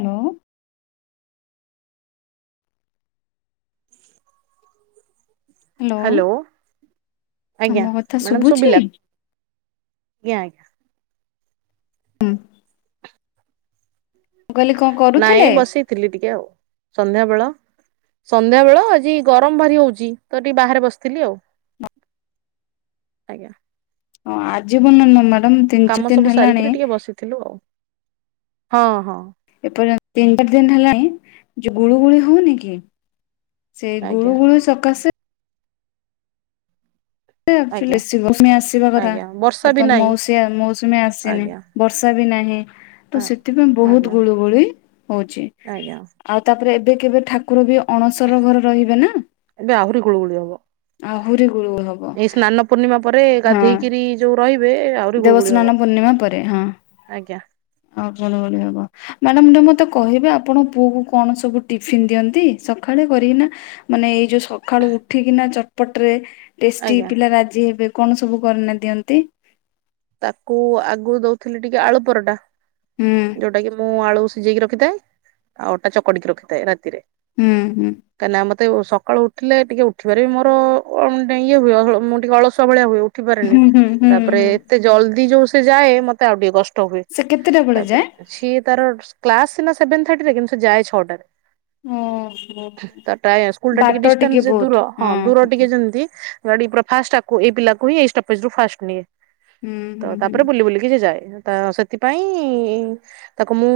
Hello hello, ଆମ ଆଜ୍ଞା କଥା ମ୍ୟାଡାମ୍ ଶୁଭୁଛି? ଶୁଭିଲା। ଜ୍ଞା, ଆଜ୍ଞା। ମୁଁ କହିଲି କଣ କରୁଥିଲେ? ନାଇଁ ବସିଥିଲି ଟିକେ ଆଉ ସନ୍ଧ୍ୟା ବେଳ। ସନ୍ଧ୍ୟା ବେଳ ଆଜି ଗରମ ଭାରି ହଉଛି ତ ଟିକେ ବାହାରେ ବସିଥିଲି ଆଉ। ଆଜ୍ଞା। ହଁ ଆଜି ଭନ ମୋ ମ୍ୟାଡାମ୍ ତିନ ଚାର ଦିନ ହେଲାଣି ଥିଲୁ, ହଁ, ହଁ। ଏପର୍ଯ୍ୟନ୍ତ ତିନି ଚାରି ଦିନ ହେଲାଣି ଯୋଉ ଗୁଳୁ ଗୁଳି ହଉନି କି। ସେଇ ଗୁଳୁ ଆଜ୍ଞା ଗୁଳୁ ସକାଶେ ଏ ଆକ୍ଚୁଲି ଆଜ୍ଞା ବେଶୀ [inaudible] ମୌସୁମୀ ଆସିବା କଥା, ଆଜ୍ଞା ବର୍ଷା ବି ଏପନ୍ତ ନାହିଁ ମୌସୀଆ ମୋସୁମୀ ଆସିନି। ଆଜ୍ଞା ବର୍ଷା ବି ନାହିଁ। ତ ହଁ। ସେଥିପାଇଁ ବହୁତ ଆଜ୍ଞା ଗୁଳୁଗୁଳି ହଉଛି। ଆଜ୍ଞା ଆଉ ତାପରେ ଏବେ କେବେ ଠାକୁର ବି ଅଣସର ଘର ରହିବେ ନା। ଏବେ ଆହୁରି ଗୁଳୁଗୁଳି ହବ। ଆହୁରି ଗୁଳୁଗୁଳି ହବ। ଏଇ ସ୍ନାନ ପୂର୍ଣ୍ଣିମା ପରେ ହଁ ଗାଧେଇକିରି ଯୋଉ ରହିବେ ଏ ଦେବସ୍ନାନ ପୂର୍ଣ୍ଣିମା ପରେ, ହଁ ଆଜ୍ଞା ଆଉ କଣ କରି ହବ। ମ୍ୟାଡ଼ାମ୍ ତ ମୋତେ କହିବେ ଆପଣ ପୁଅ କୁ କଣ ସବୁ ଟିଫିନ୍ ଦିଅନ୍ତି ସଖାଳେ କରିକିନା? ମାନେ ଏଇ ଯୋଉ ସଖାଳୁ ଉଠିକିନା ଚଟପଟ୍ ରେ ଟେଷ୍ଟି ଆଜ୍ଞା। ପିଲା ରାଜି ହେବେ କଣ ସବୁ କରନେ ଦିଅନ୍ତି? ତାକୁ ଆଗରୁ ଦଉଥିଲି ଟିକେ ଆଳୁ ପରଟା, ହୁଁ ଯୋଉଟା କି ମୁଁ ଆଳୁ ସି ସିଜେଇକି ରଖିଥାଏ। ଆଉ ଅଟା ଚକଡିକି ରଖିଥାଏ ରାତିରେ। ହୁଁ, ହୁଁ। କାହିଁକିନା ମୋତେ ଉ, ସକାଳୁ ଉଠିଲେ ଟିକେ ଉଠିବାରେ ମୋର ଅ, ଡେ ଇଏ ହୁଏ। ଅହଳ ମୁଁ ଟିକେ ଅଳସୁଆ ଭଳିଆ ହୁଏ। ଉଠି ପାରେନି। ହୁଁ ହୁଁ ହୁଁ ତାପରେ ହୁଁ ସେ ଜଲଦି ଯୋଉ ସେ ଯାଏ ମତତେ ଆଉ ଟିକେ କଷ୍ଟ ହୁଏ। ସେ କେତେଟା ବେଳେ ଯାଏ? ତାପରେ ସିଏ ତାର କ୍ଲାସ୍ ସିନା ସେଭେନ୍ ଥାଟି ରେ କିନ୍ତୁ ସେ ଯାଏ ଛଅଟାରେ। ଓହୋ ତା ଟାଏ ସ୍କୁଲ୍ ଟା ଟିକେ ବାଟ ଡିସଟାନ୍ସ ଯେ ବହୁତ ଦୂର ହଁ ଦୂର ଟିକେ ହୁଁ ଯେମିତି ଗାଡି ପୁରା ଫାଷ୍ଟ ଆକୁ ଏଇ ପିଲାକୁ ହିଁ ଏଇ ଷ୍ଟପେଜ୍ ରୁ ଫାଷ୍ଟ ନିଏ। ତ ହୁଁ ହୁଁ ତାପରେ ବୁଲି ବୁଲିକି ସେ ଯାଏ। ହଁ ତ ସେ ଥିପାଇଁ ତାକୁ ମୁଁ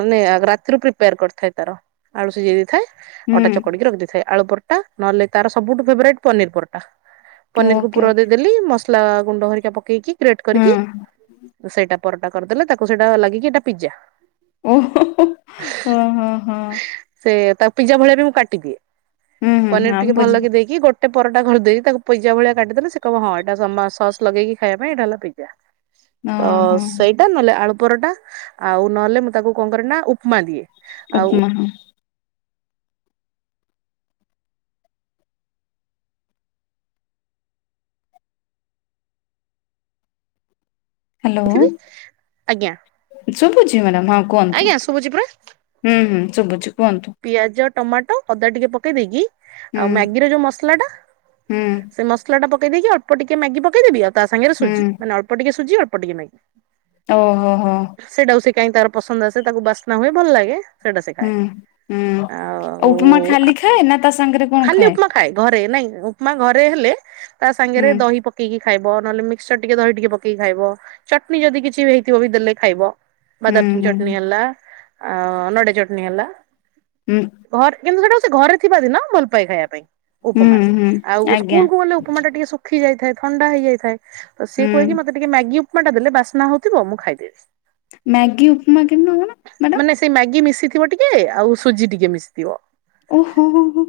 ମାନେ ଆ, ରାତିରୁ ପ୍ରିପେୟାର୍ କରିଥାଏ ତାର। ଆଳୁ ସିଜେଇ ଦେଇ ଥାଏ। ହୁଁ ଅଟା ଚକଡିକି ରଖିଦେଇଥାଏ। ଆଳୁ ପରଟା ନହେଲେ ତାର ସବୁଠୁ ଫେବରାଇଟୂ ପନିର୍ ପରଟା। ପନିର୍ କୁ ଓକେ ପୁର ଓକେ ଦେଇଦେଲି ମସଲା ଗୁଣ୍ଡ ହେରିକା ପକେଇକି ଗ୍ରେଟ୍ ହଁ କରିକି ଅ, ସେଇଟା। ପରଟା କରିଦେଲେ ତାକୁ ସେଇଟା ଲାଗେକି ଏଇଟା ପିଜା। ଓ ହଁ। ସେଇଆ ତାକୁ ପିଜା ଭଳିଆ ବି ମୁଁ କାଟିଦିଏ। ହୁଁ ହୁଁ ପନିର୍ ହଁ ଟିକେ ଭଲ ବୁଝିବା କି ଦେଇକି ଗୋ ଟେ ପରଟା କରଦେଇ ତାକୁ ପିଜା ଭଳିଆ କାଟିଦେଲେ ସେ କହିବ ହଁ ଏଟା ସମା ସସ୍ ଲଗେଇକି ଖାଇବା ପାଇଁ ଏଟା ହେଲା ପିଜା। ତ ଓହୋ ସେଇଟା ନହେଲେ ଆଳୁ ପରଟା। ଆଉ ନଲେ ମୁଁ ତାକୁ କଣ କରେ ନା ଉପୁମା ଦିଏ। ଆଉ ଉପୁମା ହଁ। ହାଲୋ। ଉଠିବି ଆଜ୍ଞା। ଶୁବୁଚି ମ୍ୟାଡ଼ାମ୍ ହଁ କୁହନ୍ତୁ। ଆଜ୍ଞା ଶୁଭୁଛି ପରା ହୁଁ, ହୁଁ ଶୁବୁଛୁ କୁହନ୍ତୁ। ପିଆଜ, ଟମାଟ ଅଦା ଟିକେ ପକେଇ ଦେଇକି ହୁଁ ଆଉ ମ୍ୟାଗି ର ଯୋଉ ମସଲା ଟା, ହୁଁ ସେ ମସଲା ଟା ପକେଇ ଦେଇକି ଅଳ୍ପ ଟିକେ ମ୍ୟାଗି ପକେଇଦେବି। ଆ ତା ସାଙ୍ଗରେ ହୁଁ ସୁଜି, ମାନେ ଅଳ୍ପ ଟିକେ ସୁଜି ଅଳ୍ପ ଟିକେ ମେ ଓ ହୋ, ହଁ। ସେଇଟାକୁ ସିଏ କାଇଁ ତାର ପସନ୍ଦ ଆସେ ତାକୁ ବାସ୍ନା ହୁଏ ଭଲ ଲାଗେ। ସେଇଟା ସେ ଖାଏ। ହୁଁ ହୁଁ ଆଉ ଉପମା ଆ, ଖାଲି ଖାଏ ନା ତା ସାଙ୍ଗରେ କଣ ଖାଲି ଉପମା ଖା ଖାଏ ଘରେ ନାଇଁ ଉପୁମା ଘରେ ହେଲେ ତା ହୁଁ ସାଙ୍ଗରେ ଦହି ପ କିଇକି ଖାଇବ ନହେଲେ ମିକ୍ସଚର ଟିକେ ଦହି ଟିକେ ପକେଇକି ଖାଇବ। ଚଟନୀ ଯଦି କିଛି ବି ହେଇଥିବ ବି ଦେଲେ ଖାଇବ। ହୁଁ ବାଦାପ ହୁଁ ଚଟଣିି ହେଲା। ଆଁ ନଡିଆ ଚଟଣିି ହେଲା ହୁଁ। ଘରେ କିନ୍ତୁ ସେଟାକୁ ସେ ଘରେ ଥିବା ଦିନ ଭଲପାଏ ଖାଇବା ପାଇଁ। ହୁଁ ଉପମାରେ। ହୁଁ ହୁଁ ଆଉ ଗୁ ଆଜ୍ଞା ସ୍କୁଲ କୁ ଗଲେ ଉପୁମା ଟା ଟିକେ ଶୁଖି ଯାଇଥାଏ ଥଣ୍ଡା ହେଇଯାଇଥାଏ। ତ ସିଏ ହୁଁ କୁହେ କି ମତେ ଟିକେ ମ୍ୟାଗି ଉପୁମାଟା ଦେଲେ ବାସ୍ନା ହୋଉଥିବ ମୁଁ ଖାଇଦେବି। ମ୍ୟାଗି ଉପୁମା କେମିତି ବନ? ମାନେ ସେଇ ମ୍ୟାଗି ମିଶିଥିବ ଟିକେ ଆଉ ସୁଜି ଟିକେ ମିଶିଥିବ। ଓହୋ ହୋ ହୋ।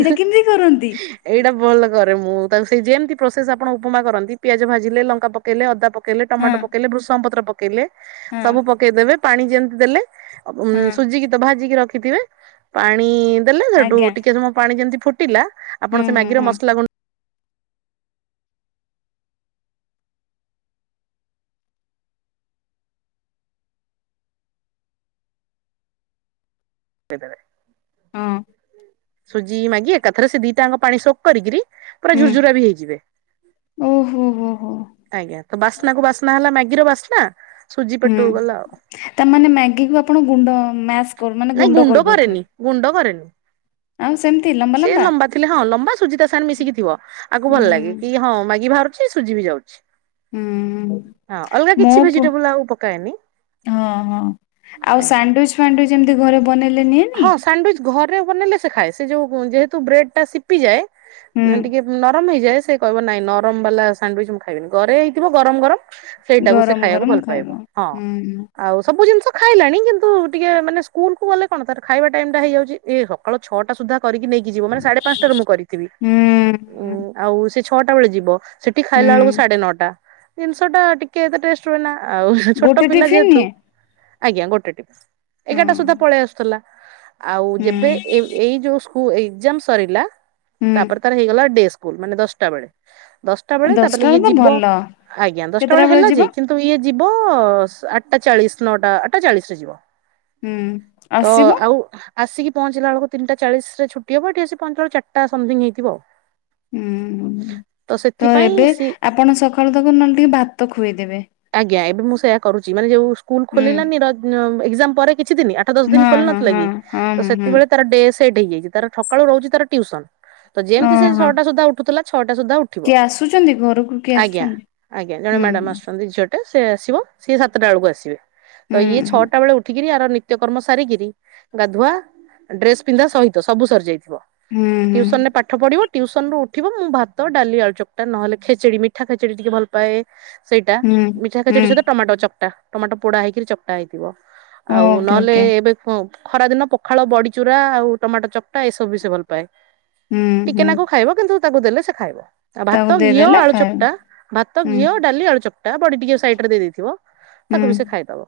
ଏଇଟା କେମିତି କରନ୍ତି? ଏଇଟା ଭଲ କରେ ମୁଁ ତାକୁ ସେଇ ଯେମିତି ପ୍ରୋସେସ୍ ଆପଣ ଉପୁମା କରନ୍ତି। ପିଆଜ ଭାଜିଲେ ଲଙ୍କା ପକେଇଲେ ଅଦା ପ କେଲେ ହଁ ଟମାଟ ପକେଇଲେ ଭୃଷଙ୍ଗ ପତ୍ର ପକେଇଲେ। ହଁ ସବୁ ପକେଇଦେବେ ପାଣି ଯେମିତି ଦେଲେ ଉଁ ହଁ ସୁଜିକି ତ ଭାଜିକି ରଖିଥିବେ। ପାଣି ଦେଲେ ହେଟୁ ଆଜ୍ଞା ଟିକେ ସମୟ ପାଣି ଯେମିତି ଫୁ ଟିଲା ଆପଣ ହୁଁ ସେ ହୁଁ ମ୍ୟାଗିର ହୁଁ ମସଲା ଗୁ [unintelligible] ଦେବେ। ହଁ। ସୁଜି ମାଗି ଏକାଥରେ ସେ ଦିଟାଙ୍କ ପାଣି ଶୋକ୍ କରିକିରି ପୁରା ହୁଁ ଝୁରଝୁରା ବି ହେଇଯିବେ। ଓହୋ ହୋ ହୋ। ଆଜ୍ଞା ତ ବାସ୍ନା କୁ ବାସ୍ନା ହେଲା ମ୍ୟାଗିର ବାସ୍ନା ସୁଜି ହୁଁ ପେଟକୁ ଗଲା ଆଉ। ତାମାନେ ମ୍ୟାଗି କୁ ଆପଣ ଗୁଣ୍ଡ ମ୍ୟାସ୍ କରୁ ମାନେ ନାଇଁ ଗୁଣ୍ଡ କରିଦଉଥିବେ କରେନି। ଗୁଣ୍ଡ କରେନି ସିଏ ଲମ୍ବା ଥିଲେ ହଁ ଲମ୍ବା ସୁଜି ତା ସାଙ୍ଗେରେ ମିଶିକି ଥିବ। ଆକୁ ଭଲ ଲାଗେ ହୁଁ କି ହଁ ମାଗି ବାହାରୁଚି ସୁଜି ବି ଯାଉଚି। ହୁଁ ଉୁଁ। ମୁଁ ପୁ ଭେଜିଟେବୁଲ ଆଉ ପକାଏନି ହଁ ହଁ ଆଉ ଆଜ୍ଞା। ସାଣ୍ଡୁଇଚ୍ ସାଣ୍ଡୁଇଚି ଏମିତି ଘରେ ବନେଇଲେ ନିଏ। ହଁ ସାଣ୍ଡୱିଚ ଘରେ ବନେଇଲେ ସେ ଖାଏ। ସେ ଯୋଉ ଉଁ ଯେହେତୁ ବ୍ରେଡ ଟା ସିପି ଯାଏ। ହୁଁ ଉଁ ଟିକେ ନରମ ହେଇଯାଏ। ସେ କହିବ ନାଇଁ ନରମବାଲା ସାଣ୍ଡୁଇଚି ମୁଁ ଖାଇବିନି। ଗରେ ହେଇଥିବ ଗରମ ଗରମ ସେଇଟାକୁ ସେ ଗରମ ଖାଇବାକୁ ଗରମ ଭଲ ପାଇବ। ଖାଇବ। ହଁ। ହୁଁ ହୁଁ ଆଉ ସବୁ ଜିନିଷ ଖାଇଲାଣି କିନ୍ତୁ ଟିକେ ମାନେ ସ୍କୁଲ କୁ ଗଲେ କଣ ତାର ଖାଇବା ଟାଇମ ଟା ହେଇଯାଉଚି। ଇଏ ସକାଳ ଛଟା ସୁଦ୍ଧା କରିକି ନେଇକି ଇ ଯିବ ମାନେ ସାଢେ ପାଞ୍ଚଟାରୁ ମୁଁ କରିଥିବି। ଉଁ ହୁଁ ଆଉ ସେ ଛଅଟା ବେଳେ ଯିବ। ସେଟି ଖାଇଲାଳେକୁ ହୁଁ ସାଢେ ନଅଟା। ଜିନିଷ ଟା ଟି କି ଏତେ ଟେଷ୍ଟ୍ ହୁଏନା। ଆଉ ଛୋଟ ଗୋଟେ ପିଲା ଟିଫିନ ଯେହେତୁ ନିଏ ଆଜ୍ଞା ଗୋଟେ ଟି ହଁ ଏଗାରଟା ସୁଦ୍ଧା ପଳେଇ ଆସୁଥିଲା। ଆଉ ହୁଁ ଯେବେ ଏ ଏଇ ଯୋଉ ସ୍କୁ ଏଗ୍ଜାମ ସରିଲା। ହୁଁ। ତାପରେ ତାର ହେଇଗଲା ଡେ ସ୍କୁଲ। ମାନେ ଦଶଟା ବେଳେ। ଦଶଟା ବେଳେ ଦଶଟା ତାପରେ ଇଏ ତ ଯିବ। ଭଲ ଆଜ୍ଞା ଦଶଟା କେତେଟା ବେଳେ ହେଲା ଯିବ ଯେ କିନ୍ତୁ ତ ଇଏ ଯିବ ଆଠଟା ଚାଳିଶ ନଅଟା ଆଠଟା ଚାଳିଶ ରେ ଯିବ। ହୁଁ। ତ ଆସିବ ଆଉ ଆସିକି ପହଞ୍ଚିଲା ବେଳକୁ ତିନିଟା ଚାଳିଶ ରେ ଛୁଟି ହବ ଏଠି ଆସିକି ପହଞ୍ଚିଲା ବେଳକୁ ଚାରିଟା ସମଥିଙ୍ଗ ହେଇଥିବ ଆଉ। ଉୁଁ ତ ସେଥିପାଇଁ ଏବେ ସି ଆପଣ ସକାଳୁ ତାକୁ ନହେଲେ ଟିକେ ଭାତ ଖୁଆଇଦେବେ। ଆଜ୍ଞା ଏବେ ମୁଁ ସେୟା କରୁଛି ମାନେ ଯୋଉ ସ୍କୁଲ ହୁଁ ଖୋଲିଲାନି ର ଏକ୍ସାମ୍ ପରେ କିଛିଦିନି ଆଠ ଦଶ ଦିନି ହଁ ଖୋଲି ହଁ ନଥିଲା ହଁ। କି? ହଁ ତ ହୁଁ ହୁଁ ସେତିକି ବେଳେ ତାର ଡେଶ୍ ସେଟ୍ ହେଇଯାଇଛି ତାର ସକାଳୁ ରହୁଛି ତାର ଟିୟୁସନ। ତ ଯେମିତି ସେ ଓହୋ ଛଅଟା ସୁଦ୍ଧା ଉଠୁଥିଲା ଛଅଟା ସୁଦ୍ଧା ଉଠିବ। କିଏ ଆସୁଛନ୍ତି ଘରକୁ କିଏ ଆଜ୍ଞା, ଆସୁଛନ୍ତି ଆଜ୍ଞା ଜଣେ ହୁଁ ମ୍ୟାଡାମ ହୁଁ ଆସୁଛ ଝିଅଟେ ସେ ଆସିବ ସିଏ ସାତଟା ବେଳକୁ ଆସିବେ ତ ହୁଁ ଇଏ ହୁଁ। ଛଅଟା ବେଳେ ଉ ଉଠିକିରି ଆର ନିତ୍ୟକର୍ମ ସାରିକିରି ଗାଧୁଆ ଡ୍ରେସ ପିନ୍ଧା ସହିତ ସବୁ ସରିଯାଇଥିବ। ହୁଁ ହୁଁ ଟିୟୁସନ୍ ରେ ପା ଠ ପଢିବ ଟିୟୁସନ୍ ରୁ ଉଠିବ ମୁଁ ଭାତ ଡାଲି ଆଳୁ ଚକଟା ନହେଲେ ଖେଚେଡି ମିଠା ଖେଚେଡି ଟିକେ ଭଲ ପାଏ। ସେଇଟା ହୁଁ ମିଠା ହୁଁ ଖେଚେଡି ସହିତ ଟମାଟୋ ଚକ୍ଟା ଟମାଟୋ ପୋଡ଼ା ହେଇକିରି ଚକ୍ଟା ହେଇଥିବ। ଆଉ ଓକେ ନହେଲେ ଓକେ ଏବେ ଖରା ଦିନ ପଖାଳ ବଡିଚୁରା ଆଉ ଟମାଟୋ ଚ କ୍ଟା ଏସବୁ ବି ସେ ଭଲ ପାଏ ହୁଁ ହୁଁ ଟିକେନାକୁ ଖାଇବ କିନ୍ତୁ ତାକୁ ଦେଲେ ସେ ଖାଇବ। ଆଉ ତାକୁ ଭାତ ଘିଅ ଦେଇଦେଲେ ଆଳୁ ଖାଇବ ଚକ୍ଟା ଭାତ ହୁଁ ଘିଅ ଡାଲି ଆଳୁ ଚକ୍ଟା ବଡି ଟିକେ ସାଇଡ ରେ ଦେଇଦେଇଥିବ ହୁଁ ତାକୁ ବି ସେ ଖାଇଦବ,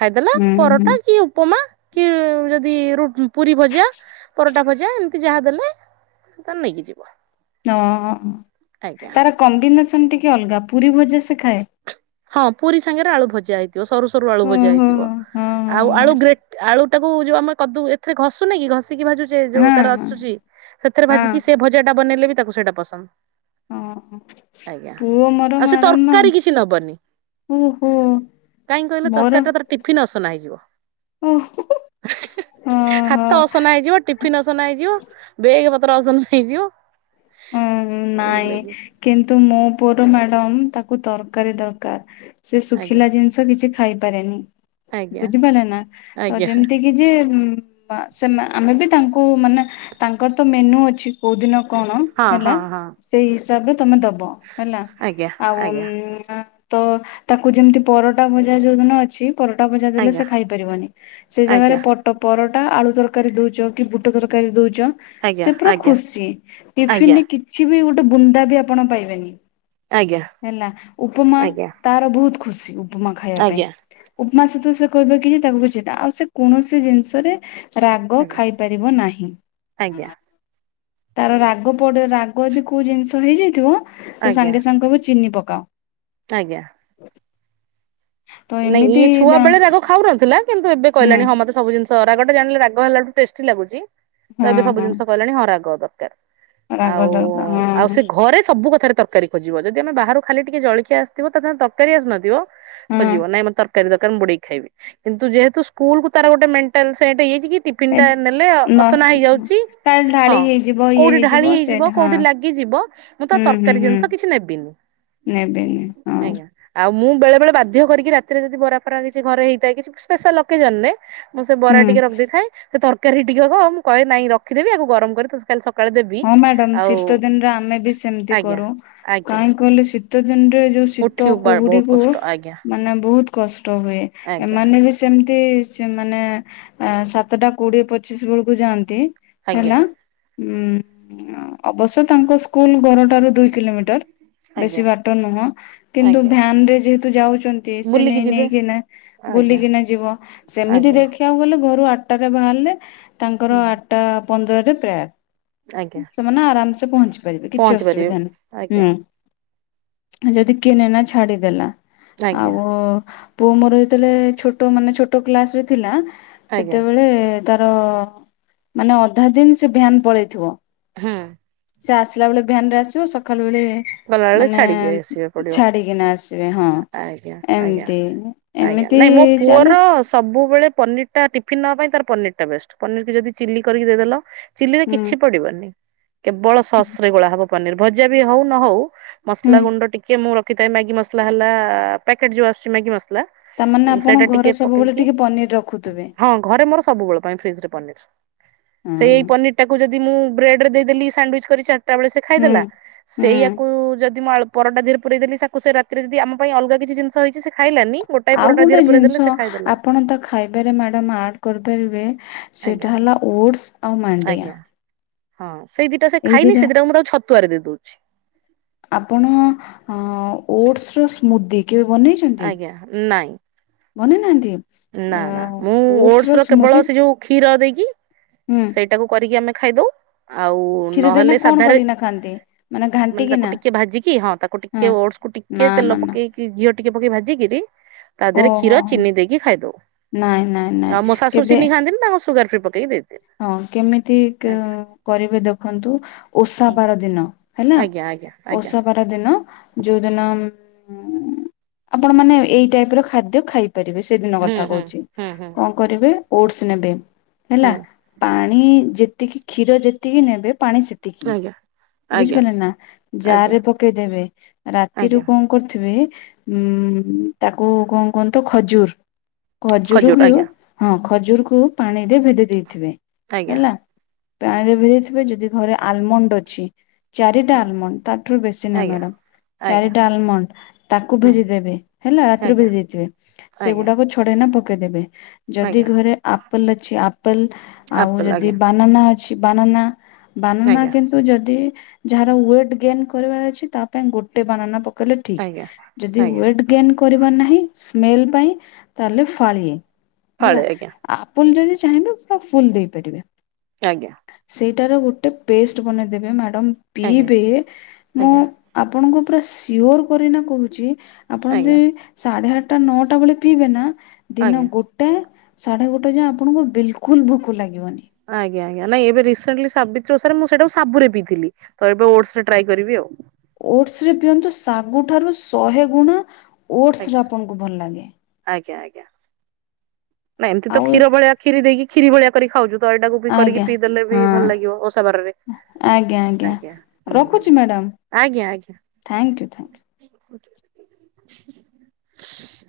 ଖାଇଦେଲା ହୁଁ ହୁଁ ପରଟା କି ଉପମା କି ଯଦି ରୁ ପୁରୀ ଭଜା ପରଟା ଭଜା ଏମିତି ଯାହା ଦେଲେ ତ ନେଇକି ଯିବ। ଓହୋ ଆଜ୍ଞା ତାର କମ୍ବିନେସନ୍ ଟିକେ ଅଲଗା ପୁରୀ ଭଜା ସେ ଖାଏ? ହଁ ପୁରୀ ସାଙ୍ଗେରେ ଆଳୁ ଭଜା ହେଇ ଥିବ ସରୁ-ସରୁ ଆଳୁ ଭଜା ଓହୋ ହେଇଥିବ ହଁ ଆଉ ହଁ ଆଳୁ ଗ୍ରେ ଆଳୁ ଟାକୁ ଯଉ ଆମେ କଦୁ ସେଥିରେ ଘସୁନେ କି ଘଷିକି [unintelligible] ଯୋଉ ତାର ହଁ ଆସୁଚି ସେଥିରେ ହଁ ଭାଜିକି ସେ ଭଜା ଟା ବନେଇଲେ ବି ତାକୁ ସେଇଟା ପସନ୍ଦ। ହଁ ଆଜ୍ଞା। ପୁଅ ମୋର ଆଉ ସେ ତରକାରୀ ମ୍ୟାଡମ୍ କିଛି [unintelligible] ଓହୋ କାଇଁକି କଇଲ ମୋର ତରକାରୀ ଟା ତାର ଟିଫିିନ୍ ଅସନା ହେଇଯିବ। ଓହୋ ଓହୋ ହାତ ଅସନା ହେଇଯିବ ଟି ଫିନ୍ ଅସନା ହେଇଯିବ ବେଗେ ପତ୍ର ଅସନା ହେଇଯିବ ହୁଁ-ହୁଁ ନାଇଁ ବୁଝିଲେ କି କିନ୍ତୁ ମୋ ପୁଅର ମ୍ୟାଡମ୍ ତାକୁ ତରକାରୀ ଦରକାର୍, ସେ ଆଜ୍ଞା ଶୁଖିଲା ଜିନିଷ କିଛି ଖାଇପାରେନି ଆଜ୍ଞା। ବୁଝିପାରିଲ ନା ତ ଆଜ୍ଞା ଯେମ୍ତି କି ଯେ ବା ସେ ଆମେ ବି ତାଙ୍କୁ ମାନେ ତାଙ୍କର ତ ମେନୁ ଅଛି କୋଉ ଦିନ କଣ ହେଲା ହଁ-ହଁ-ହଁ। ସେଇ ହିସାବରେ ତମେ ଦବ ହେଲା ଆଜ୍ଞା ଆଉ ଆଜ୍ଞା ତ ତାକୁ ଯେମ୍ତି ପରଟା ଭଜା ଯୋଉଦିନ ଅଛି ପରଟା ଭଜା ଦେଲେ ସେ ଆଜ୍ଞା ଖାଇ ପାରିବନି, ସେ ଜାଗାରେ ଆଜ୍ଞା। ପ ଟ ପରଟା ଆଳୁ ତରକାରୀ ଦଉଚ କି ବୁଟ ତରକାରୀ ଦଉଚ ଆଜ୍ଞା ସେ ପୁରା ଆଜ୍ଞା ଖୁସି। ଆଜ୍ଞା ଟିଫିନରେ କିଛି ବି ଗୋଟେ ବୁନ୍ଦା ବି ଆପଣ ପାଇବେନି। ଆଜ୍ଞା ହେଲା ଉପମା ଆଜ୍ଞା ତାର ବହୁତ୍ ଖୁସି ଉପମା ଖାଇବା ପାଇଁ। ଆଜ୍ଞା ଉପମା ସହିତ ସେ କହିବ କି ତାକୁ କିଛି [unintelligible] ଆଉ ସେ କୌଣସି ଜିନିଷରେ ରାଗ ଆଜ୍ଞା ଖାଇପାରିବ ନାହିଁ, ଆଜ୍ଞା। ତାର ରା ରାଗ ପଡ଼େ ରାଗ ଯଦି କୋଉ ଜିନିଷ ହେଇଯାଇଥିବ, ସେ ଆଜ୍ଞା ସାଙ୍ଗେ-ସାଙ୍ଗେ କହିବ ଚିନି ପକାଅ। ଆଜ୍ଞା। [unintelligible] [inaudible] ନାଇଁ ଏମିତି ଇଏ ଛୁଆ ତା ବେଳେ ରାଗ ଖାଉନଥିଲା କିନ୍ତୁ ଏବେ ହୁଁ କହିଲାଣି ହଁ ମତେ ସବୁ ଜିନିଷ ରାଗ ଟା ଜାଣିଲା ରାଗ ହେଲାଠୁ ଟେଷ୍ଟି ଲାଗୁଚି। ତ ହଁ ଏବେ ସବୁ ହଁ ଜିନିଷ କହିଲାଣି ହଁ ରାଗ ଦରକାର୍। ରାଗ ଦରକାର ହଁ ଆଉ-ଆଉ ହଁ ସେ ଘରେ ସବୁ କଥାରେ ତରକାରୀ ଖୋଜିବ, ଯଦି ଆମେ ବାହାରୁ ଖାଲି ଟିକେ ଜଳିଖିଆ ଆସିଥିବ ତା ସାଙ୍ଗେରେ ତରକାରୀ ଆସିନଥିବ ହଁ ଖୋଜିବ, ନାଇଁ ମୋର ତରକାରୀ ଦରକାର ମୁଁ ବୁଡେଇକି ଖାଇବି କିନ୍ତୁ ଯେହେତୁ ସ୍କୁଲକୁୁ ତାର ଗୋଟେ ମେଣ୍ଟାଲ୍ ସେଟ୍ ହେଇଯାଇଚି କି ଟିଫିନ୍ ଏ ଟା ନେଲେ ନସ୍ ଅସନା ହେଇଯାଉଚି, କାଳେ ହଁ ଢାଳି ହେଇଯିବ ଇଏ କୋଉଠି ଢାଳି ସେଇଟା ହେଇଯିବ ହଁ। କୋଉଠି ଲାଗିଯିବ ମୁଁ ତ ତରକାରୀ ଜିନିଷ କିଛି ନେବିନି। ନେବିନି ହଁ। ଆଜ୍ଞା। ଆଉ ମୁଁ ବେଳେ-ବେଳେ ବାଧ୍ୟ କରିକି ରାତିରେ ଯଦି ବରା ଫରା କିଛି ଘରେ ହେଇଥାଏ କିଛି ସ୍ପେଶାଲ୍ ଅକେଜନ୍ ରେ ମୁଁ ସେ ବରା ହୁଁ। ଟିକେ ରଖିଦେଇ ଥାଏ ସେ ତରକାରୀ ଟିକକ ମୁଁ କହେ ନାଇଁ ରଖିଦେବି ଆକୁ ଗରମ କରି ତେତେ କାଲି ସକାଳେ ଦେବି। ହଁ ମ୍ୟାଡମ୍ ଆଉ ଶୀତ ଦିନରେ ଆମେ ବି ସେମିତି ଆଜ୍ଞା କରୁ, ଆଜ୍ଞା କାଇଁ କହିଲେ ଶୀତ ଦିନରେ ଯୋଉ ଶୀତ ଉଠି କୁହୁଡି ବହୁତ କୁ କଷ୍ଟ ଆଜ୍ଞା ମାନେ ବହୁତ୍ କଷ୍ଟ ହୁଏ, ଆଜ୍ଞା ଏମାନେ ବି ସେମ୍ତି ଏମାନେ ଆଁ ସାତଟା କୋଡିଏ ପଚିଶ ବେଳକୁ ଯାଆନ୍ତି ଆଜ୍ଞା ହେଲା। ଉଁ ଅବଶ୍ୟ ତାଙ୍କ ସ୍କୁଲ୍ ଘରଠାରୁ ଦୁଇ କିଲୋମିଟର୍। ବେଶୀ ଆଜ୍ଞା ବାଟ ନୁହଁ କିନ୍ତୁ ଆଜ୍ଞା ଭ୍ୟାନ୍ ରେ ଯେହେତୁ ଯାଉଚନ୍ତି ସେ ବୁଲିକି ନେଇ ଯିବେ ନେଇକିନା ଆଜ୍ଞା ବୁଲିକିନା ଯିବ, ସେମିତି ଦେଖି ଆଜ୍ଞା ଦେଖିବାକୁ ଗଲେ ଘରୁ ଆଠଟାରେ ବାହାରିଲେ ହୁଁ ତାଙ୍କର ଆଠଟା ପନ୍ଦରରେ ପ୍ରେୟାର୍। ଆଜ୍ଞା। ସେମାନେ ଆରାମ ସେ ପହଞ୍ଚି ପାରିବେ କିଛି ପହଞ୍ଚି ପାରିବେ ଅସୁବିଧା ଆଜ୍ଞା ନାହିଁ। ହୁଁ ଯଦି କିଏ ନେନା ଛାଡିଦେଲା ଆଉ ଆଜ୍ଞା ପୁଅ ମୋର ଯେତେବେଳେ ଛୋଟ ମାନେ ଛୋଟ କ୍ଲାସ ରେ ଥିଲା ଆଜ୍ଞା ସେତେବେଳେ ତାର ମାନେ ଅଧା ଦିନ୍ ସେ ଭ୍ୟାନ ପଳେଇଥିବ। ହୁଁ। ସେ ଆସିଲା ବେଳେ ଭ୍ୟାନ୍ ରେ ଆସିବ ସକାଳୁ ଓଳି ଗଲାବେଳେ ମାନେ ଛାଡିକି ଆସିବାକୁ ପଡିବ ଛାଡିକିନା ଆସିବେ ହଁ ଆଜ୍ଞା ଆଜ୍ଞା ଏମତି। ଆଜ୍ଞା ନାଇଁ ମୋ ପୁଅର ସବୁବେଳେ ପନିର୍ ତା ଟିଫିିନ ନବା ପାଇଁ ତାର ପନିର୍ ଟା ବେଷ୍ଟ, ପନିର କି ଯଦି ଚିଲି କରିକି ଦେଇଦେଲ ଚିଲି ରେ ହୁଁ କିଛି ପଡିବନି, କେବଳ ସସ୍ ରେ ଗୋଳା ହବ ପନିର ଭଜା ବି ହଉ ନ ହଉ। ମସଲା ହୁଁ ଗୁଣ୍ଡ ଟିକେ ମୁଁ ରଖିଥାଏ ମ୍ୟାଗି ମସଲା ହେଲା, ପ୍ୟାକେଟ୍ ଯୋଉ ଆସୁଛି ମ୍ୟାଗି ମସ ଲା ତାମାନେ ଆପଣ ସେଇଟା ଘରେ ଟିକେ ସବୁବେଳେ ପକେଇକି ଟିକେ ପନିର ରଖୁଥିବେ ହଁ ଘରେ ମୋର ସବୁବେଳ ପାଇଁ ଫ୍ରିଜରେ ପନିର୍। ସେଇ ହଁ ପନିର ଟାକୁ ଯଦି ମୁଁ ବ୍ରେଡ ରେ ଦେଇଦେଲି ସାଣ୍ଡୱେଜ୍ କରି ଚାରିଟା ବେଳେ ସେ ହୁଁ ଖାଇଦେଲା, ହୁଁ ସେଇଆକୁ ଯଦି ମୁଁ ଆଳୁ ପରଟା ଧୀଏରେ ପୁରେଇ ଦେଲି ତାକୁ ସେ ରାତିରେ ଯଦି ଆମ ପାଇଁ ଅଲଗା କିଛି ଜିନିଷ ହେଇଛି ସେ ଖାଇଲାନି ଗୋଟେ ଆଉ ଗୋଟେ ଜିନିଷ ଆପଣ ତା ଖାଇବାରେ ମ୍ୟାଡ଼ାମ୍ ଆଡ଼ କରିପାରିବେ ଆଜ୍ଞା ସେଇଟା ହେଲା, ଓଟସ୍ ଆଉ ମାଣ୍ଡିଆ। ଆଜ୍ଞା ହଁ ସେଇ ଦିଟା ସେ ଏଇ ଖାଇନି ଦିଟା ସେ ଦିଇଟା ମୁଁ ତାକୁ ଛତୁଆରେ ଦେଇଦଉଛି। ଆପଣ ଉମ ଓଟସ ର ସ୍ମୁଦି, କେବେ ବନେଇ ଆଜ୍ଞା ନାଇଁ। ବନେଇ ନାହାନ୍ତି। ନାଁ ନାଁ ମୁଁ ଓଟସ ର କେବଳ ସେ ଯୋଉ କ୍ଷୀର ଦେଇକି। ହୁଁ। ସେଇଟାକୁ କରିକି ଆମେ ଖାଇଦଉ ଆଉ କ୍ଷୀର ଦେଇନା ନହେଲେ କଣ ସାଧାରେ କରିକିନା ଖାଆନ୍ତି? ମାନେ ତାକୁ ଘାଣ୍ଟିକିନା ଟିକେ ଭାଜିକି ହଁ ତାକୁ ଟିକେ ହଁ ଓଟସ୍ କୁ ନା ଟିକେ ନା ତେଲ ନା ପକେଇକି ଘିଅ ଟିକେ ପକେଇ ଭାଜିକିରି ତା ଦେହରେ ଓହୋ କ୍ଷୀର, ହୋ ଚିନି ଦେଇକି ଖାଇ ନାଇଁ ନାଇଁ ନାଇଁ ଆଉ ମୋ ଶାଶୁ କେବେ ଚିନି ଖାଆନ୍ତିନି ତାଙ୍କୁ ସୁଗାର ଫ୍ରି ପକେଇକି ଦେଇ ହଁ କେମିତି କ କରିବେ ଦେଖନ୍ତୁ ଓଷା ଉଁ ବାର ଦିନ। ହେଲା ଆଜ୍ଞା ଆଜ୍ଞା ଆଜ୍ଞା ଓଷା ବାର ଦିନ ଯୋଉ ଦିନ ଉମ ଆପଣ ମାନେ ଏଇ ଟାଇପ୍ ର ଖାଦ୍ୟ ଖାଇ ପାରିବେ ସେଦିନ ହୁଁ କଥା ହୁଁ କହୁଛି ହୁଁ ହୁଁ କଣ କରିବେ ଓଟସ୍ ନେବେ ହେଲା। ହୁଁ ପାଣି ଯେତିକି କ୍ଷୀର ଯେତିକି ନେବେ ପାଣି ସେତ ତିକି ଆଜ୍ଞା ଆଜ୍ଞା ବୁଝିପାରିଲେ ନା, ଆଜ୍ଞା ଜାରରେ ପକେଇଦେବେ ରାତିରୁ ଆଜ୍ଞା କଣ କରିଥିବେ ଉଁ ତାକୁ କଣ କୁହନ୍ତୁ ତ ଖଜୁର। ଖଜୁର ଖଜୁରକୁ ଆଜ୍ଞା ହଁ ଖଜୁରକୁ ପାଣି ରେ ଭେଦେଇ ଦେଇଥିବେ। ଆଜ୍ଞା ହେଲା, ପାଣିରେ ଭେଦେଇଥିବେ ଯଦି ଘରେ ଆଲମଣ୍ଡ ଅଛି। ହଁ ଚାରିଟା ଆଲମଣ୍ଡ ତାଠାରୁ ବେଶୀ ନାହିଁ ଆଜ୍ଞା ମ୍ୟାଡ଼ାମ। ଆଜ୍ଞା। ଚାରିଟା ଆଲମଣ୍ଡ ତାକୁ ହୁଁ ଭେଜି ଦେବେ ହେଲା ରାତିରୁ ଆଜ୍ଞା ଭେଜି ଦେଇଥିବେ। ଆଜ୍ଞା ସେଗୁଡାକ ପକେଇ ଦେବେ ଯଦି ଆଜ୍ଞା ଘରେ ଆପଲ ଆଲ ଆପଲ୍ ଆ ଯ ଆଜ୍ଞା ବାନାନା ଅଛି ବାନାନା ଆଜ୍ଞା ତ ଯଦି ଯାହାର ୱେଟ ଗେନ୍ କରିବାର ଅଛି ତା ପାଇଁ ଗୋଟେ ବାନାନା ପ କଲେ ଠିକ ଆଜ୍ଞା ଯଦି ଆଜ୍ଞା ୱେଟ ଗେନ୍ କରିବାର ନାହିଁ ସ୍ମେଲ ପାଇଁ ତାହେଲେ ଫଳିଏ ଫାଳେ ହେଲା। ଆଜ୍ଞା ଆପୁଲ ଯଦି ଚାହିଁବେ ପୁରା ଫୁଲ ଦେଇପାରିବେ। ଆଜ୍ଞା। ସେଇଟାର ଗୋଟେ ପେଷ୍ଟ ବନେଇଦବେ ମ୍ୟାଡ଼ାମ ଆଜ୍ଞା ପିଇବେ ମୁଁ ଆଜ୍ଞା ଆପଣଙ୍କୁ ପୁରା ସିଓର କରିନା କହୁଛି ଆପଣ ଯଦି ଆଜ୍ଞା ସାଢେ ଆଠଟା, ନଅଟା ବେଳେ ପିଇବେ ନା ଦିନ ଆଜ୍ଞା ଆଜ୍ଞା ଗୋଟେ ଗୋଟେ ସାଢେ ଗୋଟେ ଯାଏ ଆପଣଙ୍କୁ ବିଲକୁଲ ଭୋକ ଲାଗିବନି। ଆଜ୍ଞା, ଆଜ୍ଞା ନଁ ଏବେ ରିସେଣ୍ଟଲି ସାବିତ୍ରୀ ଓଷାରେ ମୁଁ ସେଟା ଶାବୁରେ ପିଇଥିଲି। ତ ଏବେ ଓଟସ୍ ରେ ଟ୍ରାଏ କରିବି ଆଉ। ଓଟସ୍ ରେ ପିଅନ୍ତୁ ଶାଗୁଠାରୁ ଶହେ ଗୁଣ ଓଟସ୍ ରେ ଆଜ୍ଞା ଆପଣଙ୍କୁ ଭଲ ଲାଗେ। ଆଜ୍ଞା ଆଜ୍ଞା। ନା ଏମତି ତ ଆଉ କ୍ଷୀର ଭଳିଆ କ୍ଷୀରି ଦେଇକି କ୍ଷୀରି ଭଳିଆ କରିିକି ଖାଉଚୁ ତ ଏଟାକୁ ବି କରିକି ଆଜ୍ଞା ପିଇଦେଲେ ବି ହଁ ଭଲ ଲାଗିବ ଓଷା ବାରରେ। ଆଜ୍ଞା ଆଜ୍ଞା। ହୁଁ ହୁଁ ରଖୁଚି ମ୍ୟାଡ଼ାମ। ଆଜ୍ଞା ଆଜ୍ଞା ଥ୍ୟାଙ୍କୟୁ ଥ୍ୟାଙ୍କୟୁ। [inaudible]